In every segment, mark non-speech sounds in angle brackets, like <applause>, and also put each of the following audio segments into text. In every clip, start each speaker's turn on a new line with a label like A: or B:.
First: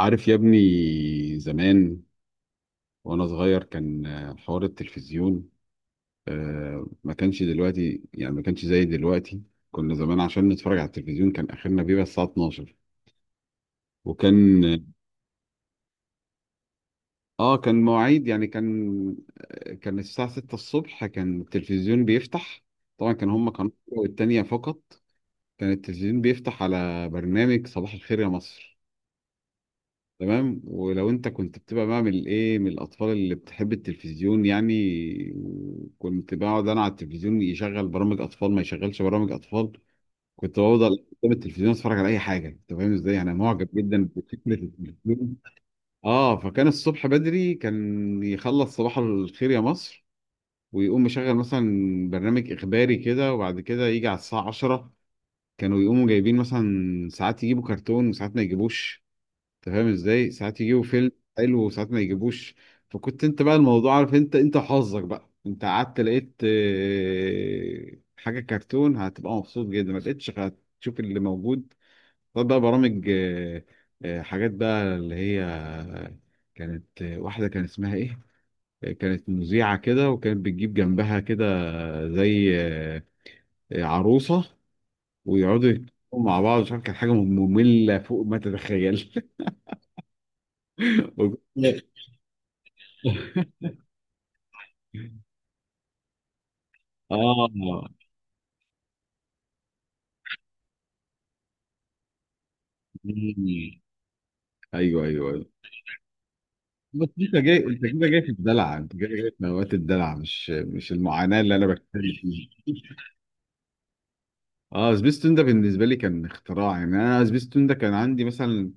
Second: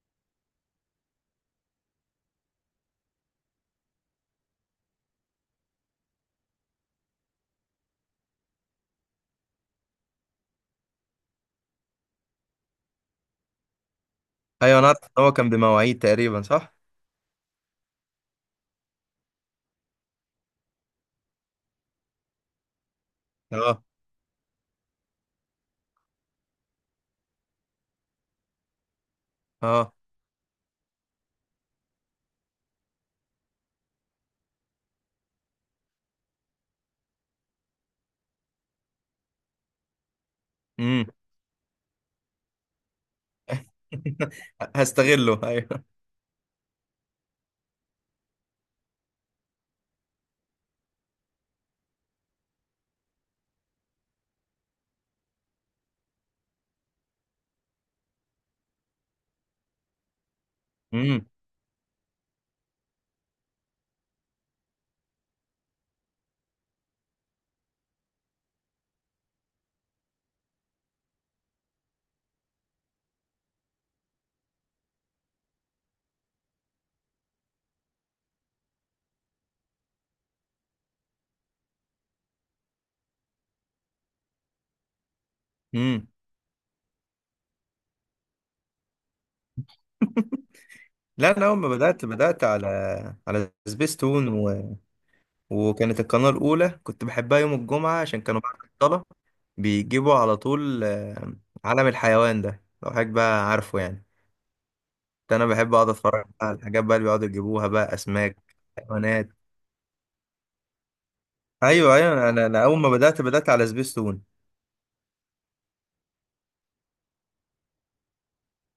A: عارف يا ابني، زمان وانا صغير كان حوار التلفزيون. ما كانش دلوقتي، يعني ما كانش زي دلوقتي. كنا زمان عشان نتفرج على التلفزيون كان اخرنا بيبقى الساعة 12. وكان.
B: ايوه، انا عارف ان هو كان بمواعيد تقريبا صح.
A: اه، كان مواعيد، يعني كان كان الساعة 6 الصبح كان التلفزيون بيفتح. طبعا كان هما قناة
B: اه،
A: والتانية فقط. كان التلفزيون بيفتح على برنامج صباح الخير يا مصر.
B: اه.
A: تمام، ولو انت كنت بتبقى من من الاطفال اللي بتحب التلفزيون يعني، كنت بقعد انا على التلفزيون، يشغل برامج اطفال ما يشغلش برامج اطفال كنت بفضل
B: امم.
A: قدام التلفزيون اتفرج على اي حاجه. انت فاهم ازاي؟ انا معجب جدا بفكره
B: <laughs>
A: التلفزيون.
B: هستغله، ايوه.
A: اه، فكان الصبح بدري كان يخلص صباح الخير يا مصر، ويقوم مشغل مثلا برنامج اخباري كده، وبعد كده يجي على الساعه 10 كانوا يقوموا جايبين، مثلا ساعات يجيبوا كرتون وساعات ما يجيبوش. انت فاهم ازاي؟ ساعات يجيبوا فيلم
B: امم،
A: حلو وساعات ما يجيبوش. فكنت انت بقى الموضوع، عارف انت حظك بقى، انت قعدت لقيت حاجه كرتون هتبقى مبسوط جدا، ما لقيتش هتشوف اللي موجود. طب بقى برامج، حاجات بقى اللي هي، كانت واحده كان اسمها ايه، كانت مذيعه كده وكانت بتجيب جنبها كده، زي عروسه، ويقعدوا
B: امم.
A: يتكلموا مع بعض. مش عارف، كانت حاجه ممله فوق ما تتخيل.
B: لا، انا اول ما بدات على سبيستون
A: <laughs>
B: وكانت القناه الاولى كنت بحبها
A: اه.
B: يوم الجمعه عشان كانوا بعد الصلاه بيجيبوا على طول عالم الحيوان ده لو حضرتك بقى عارفه يعني.
A: ايوه ايوه
B: ده
A: ايوه،
B: انا بحب اقعد اتفرج على الحاجات بقى اللي
A: بس
B: بيقعدوا
A: انت جاي،
B: يجيبوها
A: انت
B: بقى
A: كده جاي في
B: اسماك،
A: الدلع، انت جاي
B: حيوانات.
A: جاي في نوبات الدلع، مش المعاناه اللي انا
B: ايوه،
A: بتكلم
B: ايوه، انا اول ما
A: فيها.
B: بدات على سبيستون.
A: اه، سبيستون ده بالنسبه لي كان اختراع، يعني انا سبيستون ده كان عندي مثلا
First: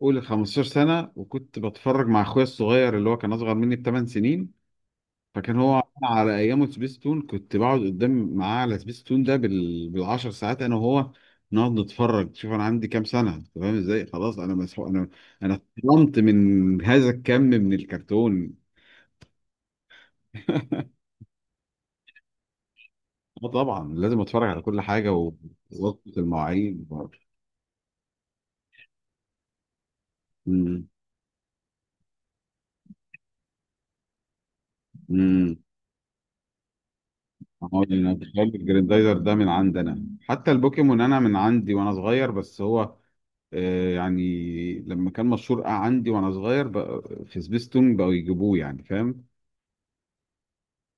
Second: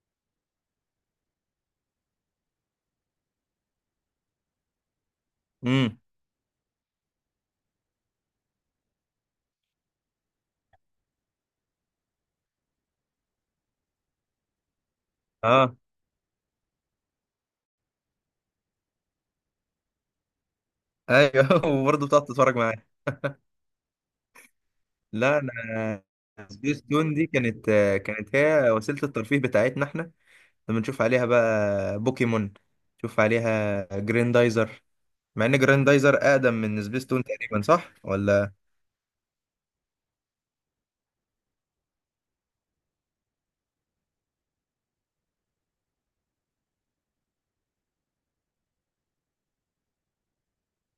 A: قول 15 سنه، وكنت بتفرج مع اخويا الصغير اللي هو كان اصغر مني بثمان سنين. فكان هو
B: امم.
A: على ايامه سبيستون، كنت بقعد قدام معاه على سبيستون ده بالعشر ساعات انا وهو، نقعد نتفرج. شوف انا عندي كام سنه؟ أنت فاهم ازاي؟ خلاص انا مسحوق، انا
B: اه.
A: اتطعمت من هذا الكم من الكرتون. <laughs>
B: ايوه. <laughs> وبرضه بتقعد تتفرج معايا؟
A: اه طبعا لازم اتفرج على كل حاجه
B: لا، انا
A: ووقت
B: سبيس
A: المواعيد
B: تون
A: برضه.
B: دي كانت هي وسيله الترفيه بتاعتنا احنا. لما
A: امم
B: نشوف عليها بقى بوكيمون، نشوف عليها جريندايزر. مع
A: امم
B: ان جريندايزر اقدم من سبيس تون تقريبا صح
A: انا بخلي
B: ولا؟
A: الجريندايزر ده من عندنا، حتى البوكيمون انا من عندي وانا صغير، بس هو يعني لما كان مشهور عندي وانا صغير، بقى في سبيستون بقوا يجيبوه، يعني فاهم.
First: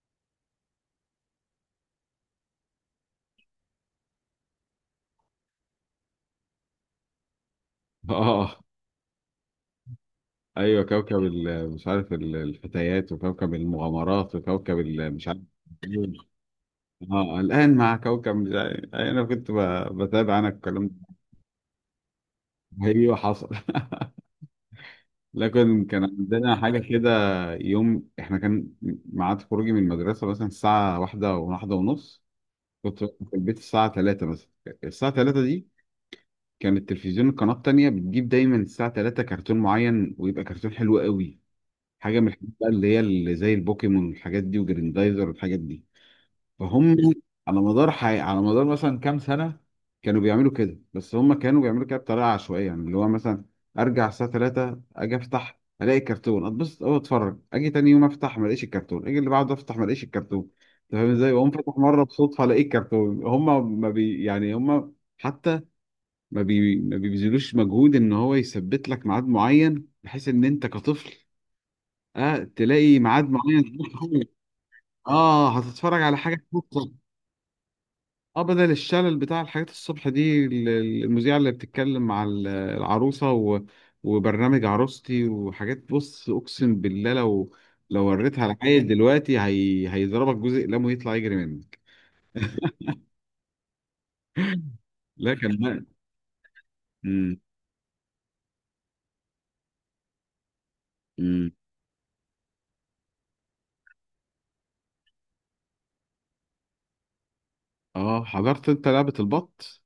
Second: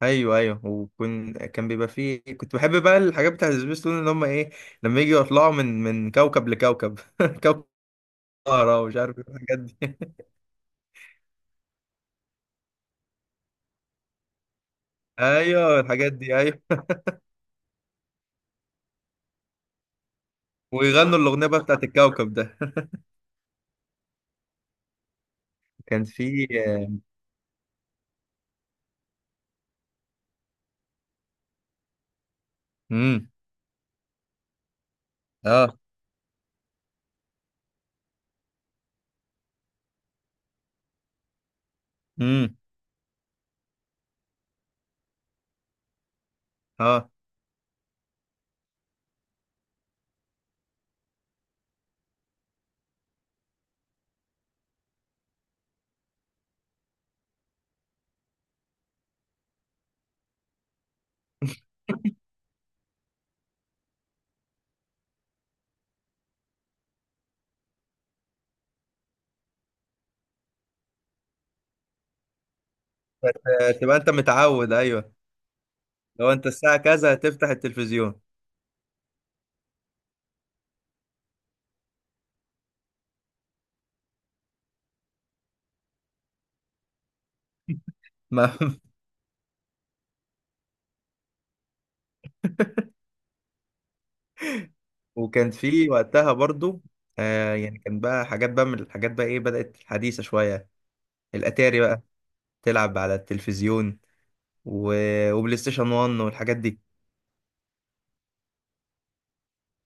B: ايوه، ايوه، كان بيبقى فيه كنت بحب بقى الحاجات بتاعت سبيس تون اللي هم ايه، لما يجوا يطلعوا من كوكب لكوكب <laughs> كوكب
A: <laughs> اه،
B: زهرة ومش عارف إيه الحاجات دي. <laughs>
A: ايوه كوكب مش عارف، الفتيات، وكوكب المغامرات، وكوكب مش عارف.
B: ايوه الحاجات دي، ايوه.
A: اه الان مع كوكب مش عارف. يعني انا كنت بتابع انا الكلام ده.
B: ويغنوا الاغنيه بقى بتاعت الكوكب ده. <laughs>
A: ايوه حصل. <laughs> لكن كان
B: كان في.
A: عندنا حاجه كده، يوم احنا كان ميعاد خروجي من المدرسه مثلا الساعه واحدة وواحدة ونص، كنت في
B: امم.
A: البيت الساعه 3 مثلا. الساعه 3 دي
B: اه.
A: كان التلفزيون القناة التانية بتجيب دايما الساعة 3 كرتون معين، ويبقى كرتون حلو قوي، حاجة من الحاجات
B: امم.
A: بقى اللي هي اللي زي البوكيمون والحاجات دي، وجريندايزر والحاجات دي، فهم.
B: اه.
A: على مدار مثلا كام سنة كانوا بيعملوا كده، بس هم كانوا بيعملوا كده بطريقة عشوائية، يعني اللي هو مثلا أرجع الساعة 3 أجي أفتح ألاقي كرتون أتبسط أوي أتفرج، أجي تاني يوم أفتح ما ألاقيش الكرتون، أجي اللي بعده أفتح ما ألاقيش الكرتون. أنت فاهم إزاي؟ وأقوم فاتح مرة بصدفة ألاقي الكرتون. هم ما بي يعني هم حتى ما بي ما بيبذلوش مجهود ان هو يثبت لك ميعاد معين، بحيث ان انت كطفل اه تلاقي ميعاد معين
B: تبقى
A: تروح
B: انت
A: له.
B: متعود، ايوه.
A: اه هتتفرج على
B: لو
A: حاجه
B: انت الساعه
A: تفكك.
B: كذا هتفتح التلفزيون.
A: اه، بدل الشلل بتاع الحاجات الصبح دي، المذيعه اللي بتتكلم مع العروسه، و... وبرنامج عروستي وحاجات. بص، اقسم بالله لو، لو وريتها
B: ما-
A: لعيل
B: <laughs>
A: دلوقتي هيضربك جزء قلمه يطلع يجري منك. لا
B: وكان
A: كان بقى.
B: في وقتها برضو
A: امم
B: يعني كان بقى حاجات بقى من الحاجات بقى ايه، بدأت حديثة شوية.
A: امم
B: الاتاري بقى، تلعب على التلفزيون و... وبلاي ستيشن 1 والحاجات دي.
A: اه، حضرت انت لعبه البط؟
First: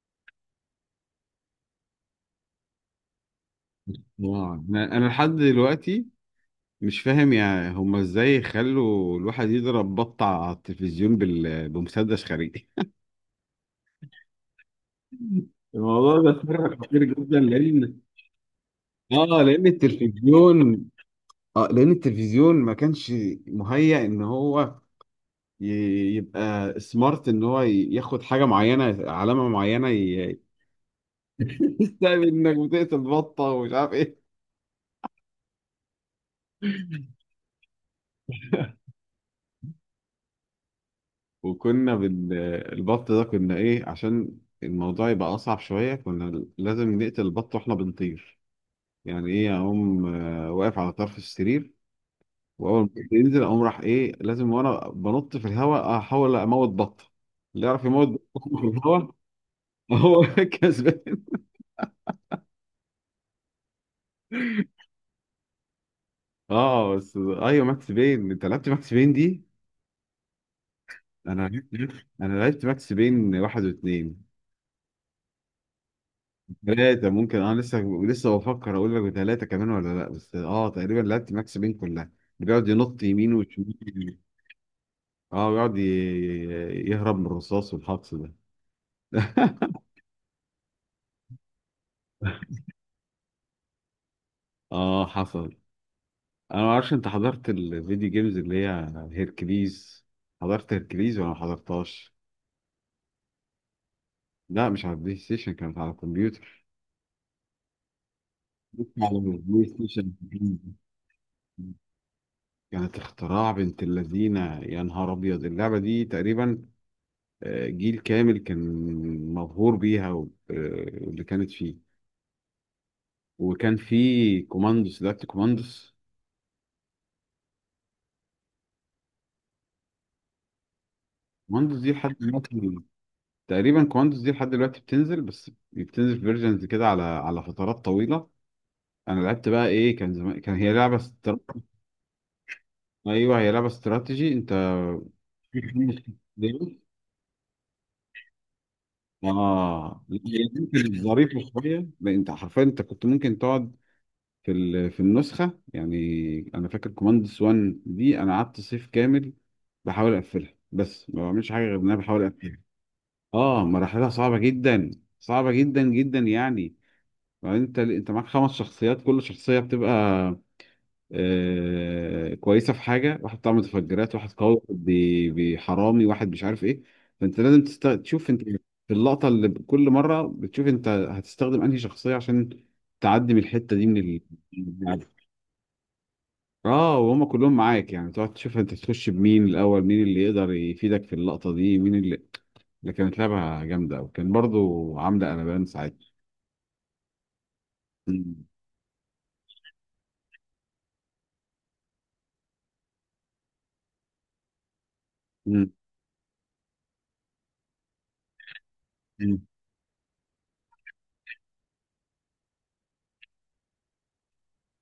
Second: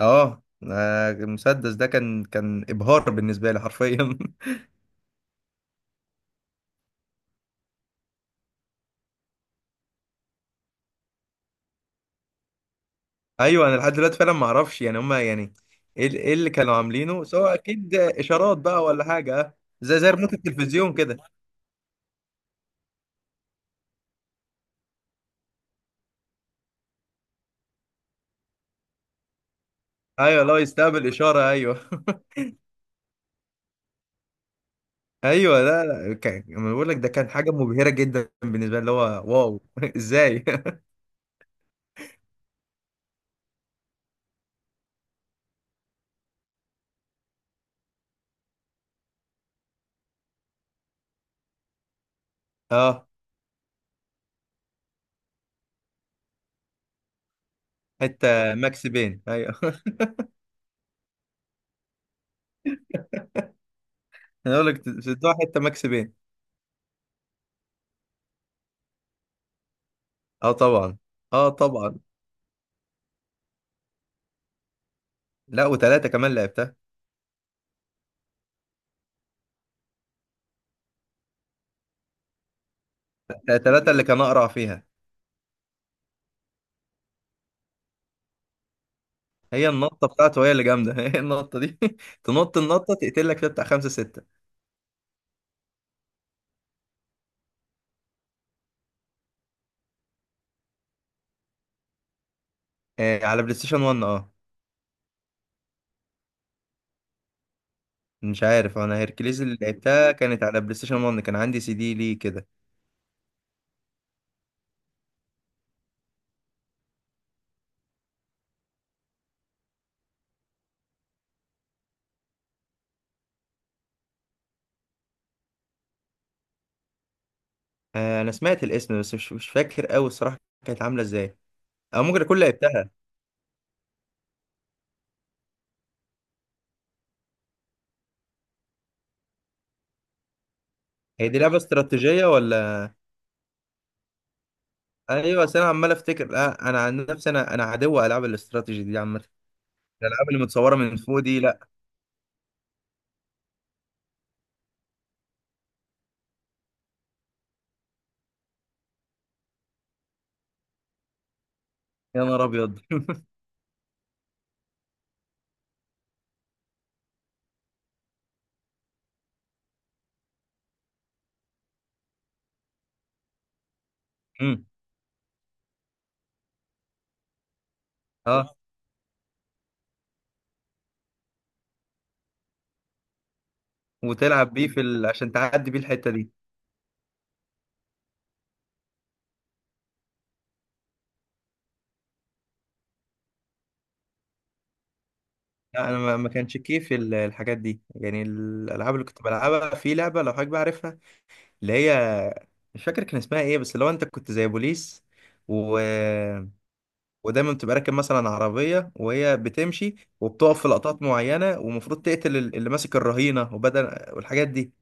B: اه. المسدس ده كان ابهار بالنسبه لي حرفيا.
A: واو.
B: <laughs>
A: انا لحد دلوقتي مش فاهم يا هما ازاي خلوا الواحد يضرب بط على التلفزيون بمسدس خارجي.
B: ايوه، انا لحد دلوقتي فعلا ما اعرفش يعني هما
A: <laughs>
B: يعني ايه
A: الموضوع ده
B: إيه اللي كانوا
A: اتفرج كتير
B: عاملينه؟
A: جدا
B: سواء اكيد
A: لان،
B: اشارات بقى ولا
A: اه
B: حاجه.
A: لان
B: زي ريموت
A: التلفزيون،
B: التلفزيون كده.
A: اه لان التلفزيون ما كانش مهيأ ان هو ي... يبقى سمارت، ان هو ياخد حاجه معينه، علامه معينه
B: ايوه، لو يستقبل اشاره، ايوه.
A: <laughs> تعمل
B: <laughs>
A: انك بتقتل بطه ومش عارف ايه.
B: ايوه، لا، لا، كان انا بقول لك ده
A: <laughs>
B: كان حاجه مبهره جدا بالنسبه لي اللي هو، واو. <laughs> ازاي؟
A: وكنا البط ده كنا ايه، عشان الموضوع يبقى اصعب شويه كنا لازم نقتل البط واحنا بنطير. يعني ايه، اقوم واقف على طرف السرير
B: <laughs>
A: واول ما
B: اه.
A: البط ينزل اقوم راح ايه لازم وانا بنط في الهواء احاول اموت بط، اللي يعرف يموت بط
B: حته
A: في
B: ماكس
A: الهواء
B: بين، ايوه. <laughs>
A: هو <laughs> كسبان.
B: انا اقول لك سدوها حته ماكس بين.
A: اه بس، ايوه ماكس بين، انت لعبت ماكس بين دي؟
B: اه، طبعا. اه، طبعا.
A: انا لعبت ماكس بين واحد واثنين.
B: لا، وثلاثه كمان لعبتها.
A: ثلاثة ممكن، انا لسه بفكر، اقول لك ثلاثة كمان ولا لا، بس اه تقريبا لعبت ماكس بين كلها، اللي بيقعد ينط يمين
B: ثلاثه اللي
A: وشمال.
B: كان اقرع فيها.
A: اه بيقعد يهرب من الرصاص والحقص ده.
B: هي
A: <laughs>
B: النطه بتاعته هي اللي جامده. <laughs> هي النطه دي. <laughs> تنط النطه تقتل لك فيها بتاع خمسه سته.
A: اه حصل. انا ما اعرفش انت حضرت الفيديو جيمز اللي هي هيركليز؟ حضرت هيركليز ولا ما حضرتهاش؟
B: آه، على بلاي ستيشن 1. اه.
A: لا مش على البلاي ستيشن، كانت على الكمبيوتر.
B: مش عارف،
A: بس
B: انا
A: على
B: هيركليز اللي
A: البلاي ستيشن.
B: لعبتها كانت على
A: <laughs>
B: بلاي ستيشن 1. كان عندي سي دي ليه كده.
A: كانت اختراع بنت اللذينه، يا نهار ابيض اللعبه دي. تقريبا جيل كامل كان مبهور بيها واللي كانت فيه. وكان في كوماندوس، لعبت كوماندوس؟
B: انا سمعت الاسم بس مش فاكر قوي الصراحه. كانت عامله ازاي؟
A: كوماندوس دي
B: او
A: لحد
B: ممكن اكون
A: دلوقتي،
B: لعبتها.
A: تقريبا كوماندوس دي لحد دلوقتي بتنزل، بس بتنزل فيرجنز كده على على فترات طويله. انا لعبت بقى ايه كان زمان، كان هي
B: هي دي لعبه استراتيجيه ولا؟
A: ايوه هي لعبه استراتيجي انت.
B: ايوه،
A: <laughs>
B: بس
A: في
B: انا عمال
A: خمس
B: افتكر.
A: شخصيات.
B: انا عن نفسي، انا عدو العاب الاستراتيجي دي عامه.
A: اه لا،
B: الالعاب
A: هي
B: اللي متصوره من
A: ممكن
B: فوق دي،
A: ظريفه
B: لا.
A: شويه، لأن انت حرفيا انت كنت ممكن تقعد في في النسخه، يعني انا فاكر كوماندس 1 دي انا قعدت صيف كامل بحاول اقفلها، بس ما بعملش حاجه غير ان انا بحاول
B: يا نهار
A: اقفلها.
B: ابيض. <laughs>
A: اه مراحلها صعبه جدا، صعبه جدا جدا يعني. وبعدين انت معاك خمس شخصيات، كل شخصيه بتبقى كويسه في حاجه، واحد بتاع متفجرات، واحد قوي،
B: أمم.
A: واحد بيحرامي، واحد مش عارف ايه. فانت لازم تشوف انت
B: اه،
A: في اللقطه اللي كل مره بتشوف انت هتستخدم انهي شخصيه عشان تعدي من الحته دي من
B: وتلعب بيه في
A: يعني.
B: عشان تعدي بيه الحته دي.
A: اه وهم كلهم معاك، يعني تقعد تشوف انت تخش بمين الاول، مين اللي يقدر يفيدك في اللقطه دي، مين اللي، اللي كانت لعبه جامده وكان برضو عامله قلبان
B: لا، انا
A: ساعتها.
B: ما كانش كيف الحاجات دي، يعني
A: مم.
B: الالعاب اللي كنت بلعبها، في لعبه لو حضرتك بقى عارفها، اللي هي مش فاكر كان اسمها ايه، بس اللي هو انت كنت زي بوليس
A: مم.
B: و... ودايما بتبقى راكب مثلا عربية وهي
A: مم.
B: بتمشي، وبتقف في لقطات معينة ومفروض تقتل اللي ماسك الرهينة، وبدل والحاجات دي.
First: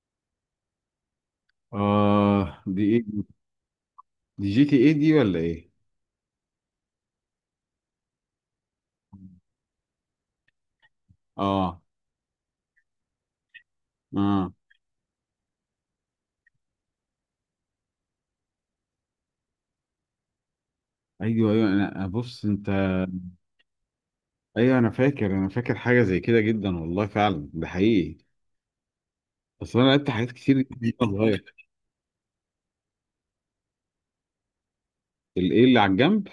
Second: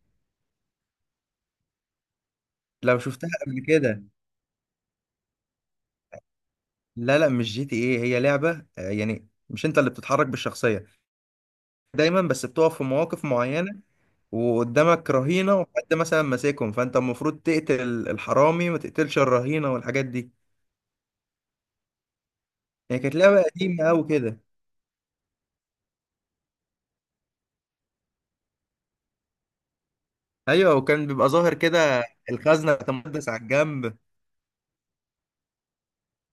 A: اه دي
B: لو
A: ايه،
B: شفتها قبل كده.
A: دي جي تي ايه دي ولا ايه؟
B: لا، لا، مش جي تي ايه، هي لعبة يعني مش انت اللي بتتحرك بالشخصية،
A: اه
B: دايما بس بتقف في مواقف معينة،
A: اه.
B: وقدامك رهينة وحد مثلا ماسكهم، فانت المفروض تقتل الحرامي وما تقتلش الرهينة والحاجات دي.
A: ايوه ايوه، انا بص انت،
B: هي كانت لعبة قديمة أوي كده.
A: ايوه انا فاكر، انا فاكر حاجه زي كده جدا، والله فعلا ده حقيقي. اصل انا لعبت حاجات كتير
B: ايوه،
A: جدا
B: وكان
A: وانا
B: بيبقى
A: صغير.
B: ظاهر كده الخزنة بتاع مسدس على الجنب.
A: الايه اللي على الجنب؟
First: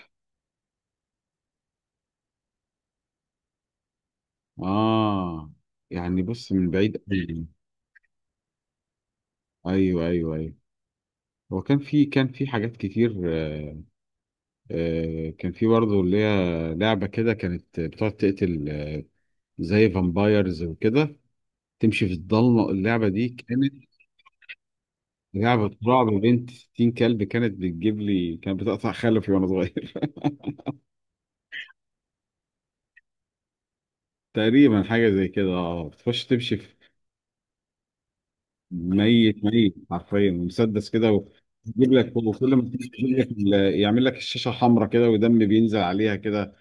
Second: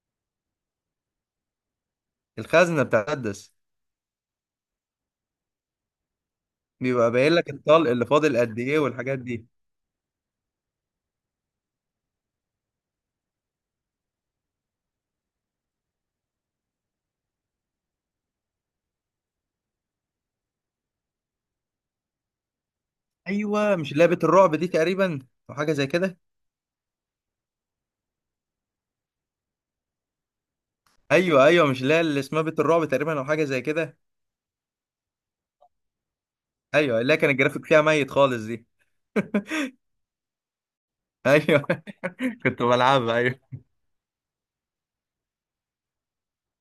B: الخزنة بتاع مسدس.
A: اه. يعني بص من بعيد
B: بيبقى باين
A: قوي.
B: لك الطلق اللي فاضل قد ايه والحاجات دي.
A: ايوه ايوه ايوه. هو كان في، كان في حاجات كتير آه. آه كان في برضه اللي هي لعبه كده، كانت بتقعد تقتل آه، زي فامبايرز وكده، تمشي في الضلمه. اللعبه دي كانت
B: ايوه، مش اللي هي بيت الرعب دي تقريبا، او حاجه
A: لعبه
B: زي
A: رعب
B: كده.
A: بنت 60 كلب، كانت بتجيب لي، كانت بتقطع خلفي وانا صغير.
B: ايوه، ايوه، مش اللي هي اللي اسمها بيت الرعب تقريبا، او حاجه زي كده.
A: تقريبا حاجة زي كده، اه بتخش تمشي في،
B: ايوه، اللي هي كان الجرافيك فيها ميت خالص دي.
A: ميت
B: <laughs>
A: ميت حرفيا، مسدس كده
B: ايوه.
A: ويجيب لك،
B: <laughs>
A: وكل ما
B: كنت
A: تمشي
B: بلعبها،
A: يجيب لك
B: ايوه.
A: يعمل لك الشاشة حمراء كده ودم بينزل عليها كده.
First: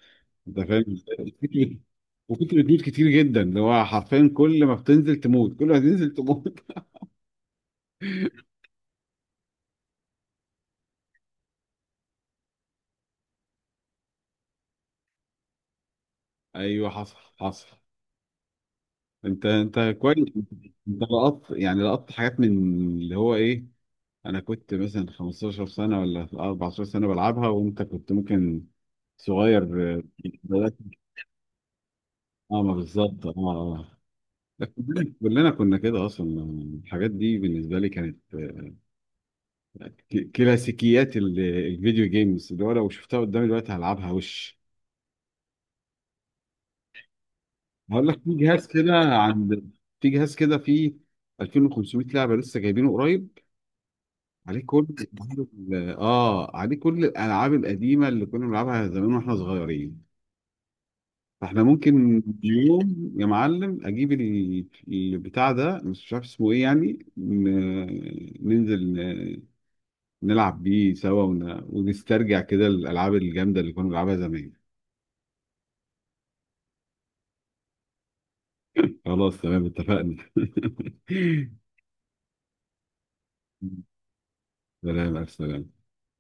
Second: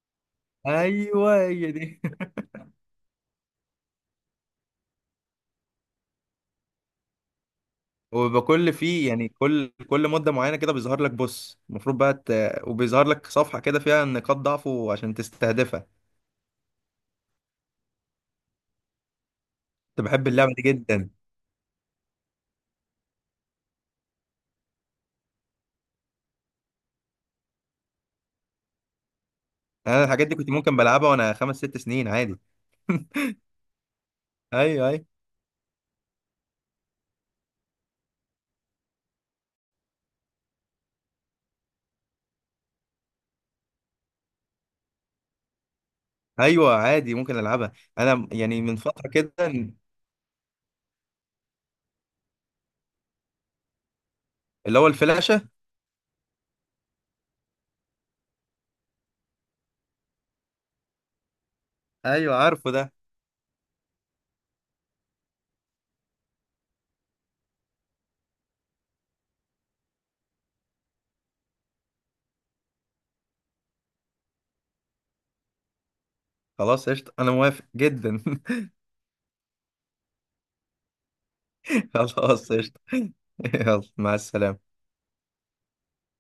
A: انت فاهم؟ <laughs>
B: ايوه هي
A: وكتلة،
B: دي. <laughs>
A: وكتلة دود كتير جدا، اللي هو حرفيا كل ما بتنزل تموت، كل ما تنزل تموت.
B: وبيبقى كل فيه يعني، كل مده معينه كده بيظهر لك، بص المفروض بقى وبيظهر لك صفحه كده فيها نقاط ضعفه عشان تستهدفها.
A: <laughs> ايوه حصل حصل. انت
B: كنت
A: كويس،
B: بحب اللعبه دي
A: انت
B: جدا.
A: لقطت يعني لقطت حاجات من اللي هو ايه، انا كنت مثلا 15 سنة ولا 14 سنة بلعبها، وانت كنت ممكن صغير.
B: انا الحاجات دي كنت ممكن بلعبها وانا 5 6 سنين عادي.
A: اه ما بالظبط، اه اه.
B: ايوه،
A: كلنا كنا كده اصلا. الحاجات دي بالنسبه لي كانت كلاسيكيات الفيديو جيمز، اللي هو لو شفتها قدامي دلوقتي هلعبها وش.
B: ايوه، عادي ممكن العبها.
A: هقول لك،
B: انا
A: في
B: يعني
A: جهاز
B: من
A: كده
B: فتره كده،
A: عند، في جهاز كده فيه 2,500 لعبه لسه جايبينه قريب، عليه
B: اللي
A: كل
B: هو الفلاشه.
A: اه عليه كل الالعاب القديمه اللي كنا بنلعبها زمان واحنا صغيرين. فاحنا ممكن
B: ايوه، عارفه ده.
A: يوم يا معلم اجيب البتاع ده، بس مش عارف اسمه ايه، يعني ننزل نلعب بيه سوا ونسترجع كده الالعاب الجامده اللي كنا بنلعبها زمان.
B: خلاص، قشطه، انا موافق جدا. <laughs>
A: خلاص تمام، اتفقنا. <laughs>
B: خلاص، قشطه. <laughs> يلا، مع السلامه.
A: سلام السلام.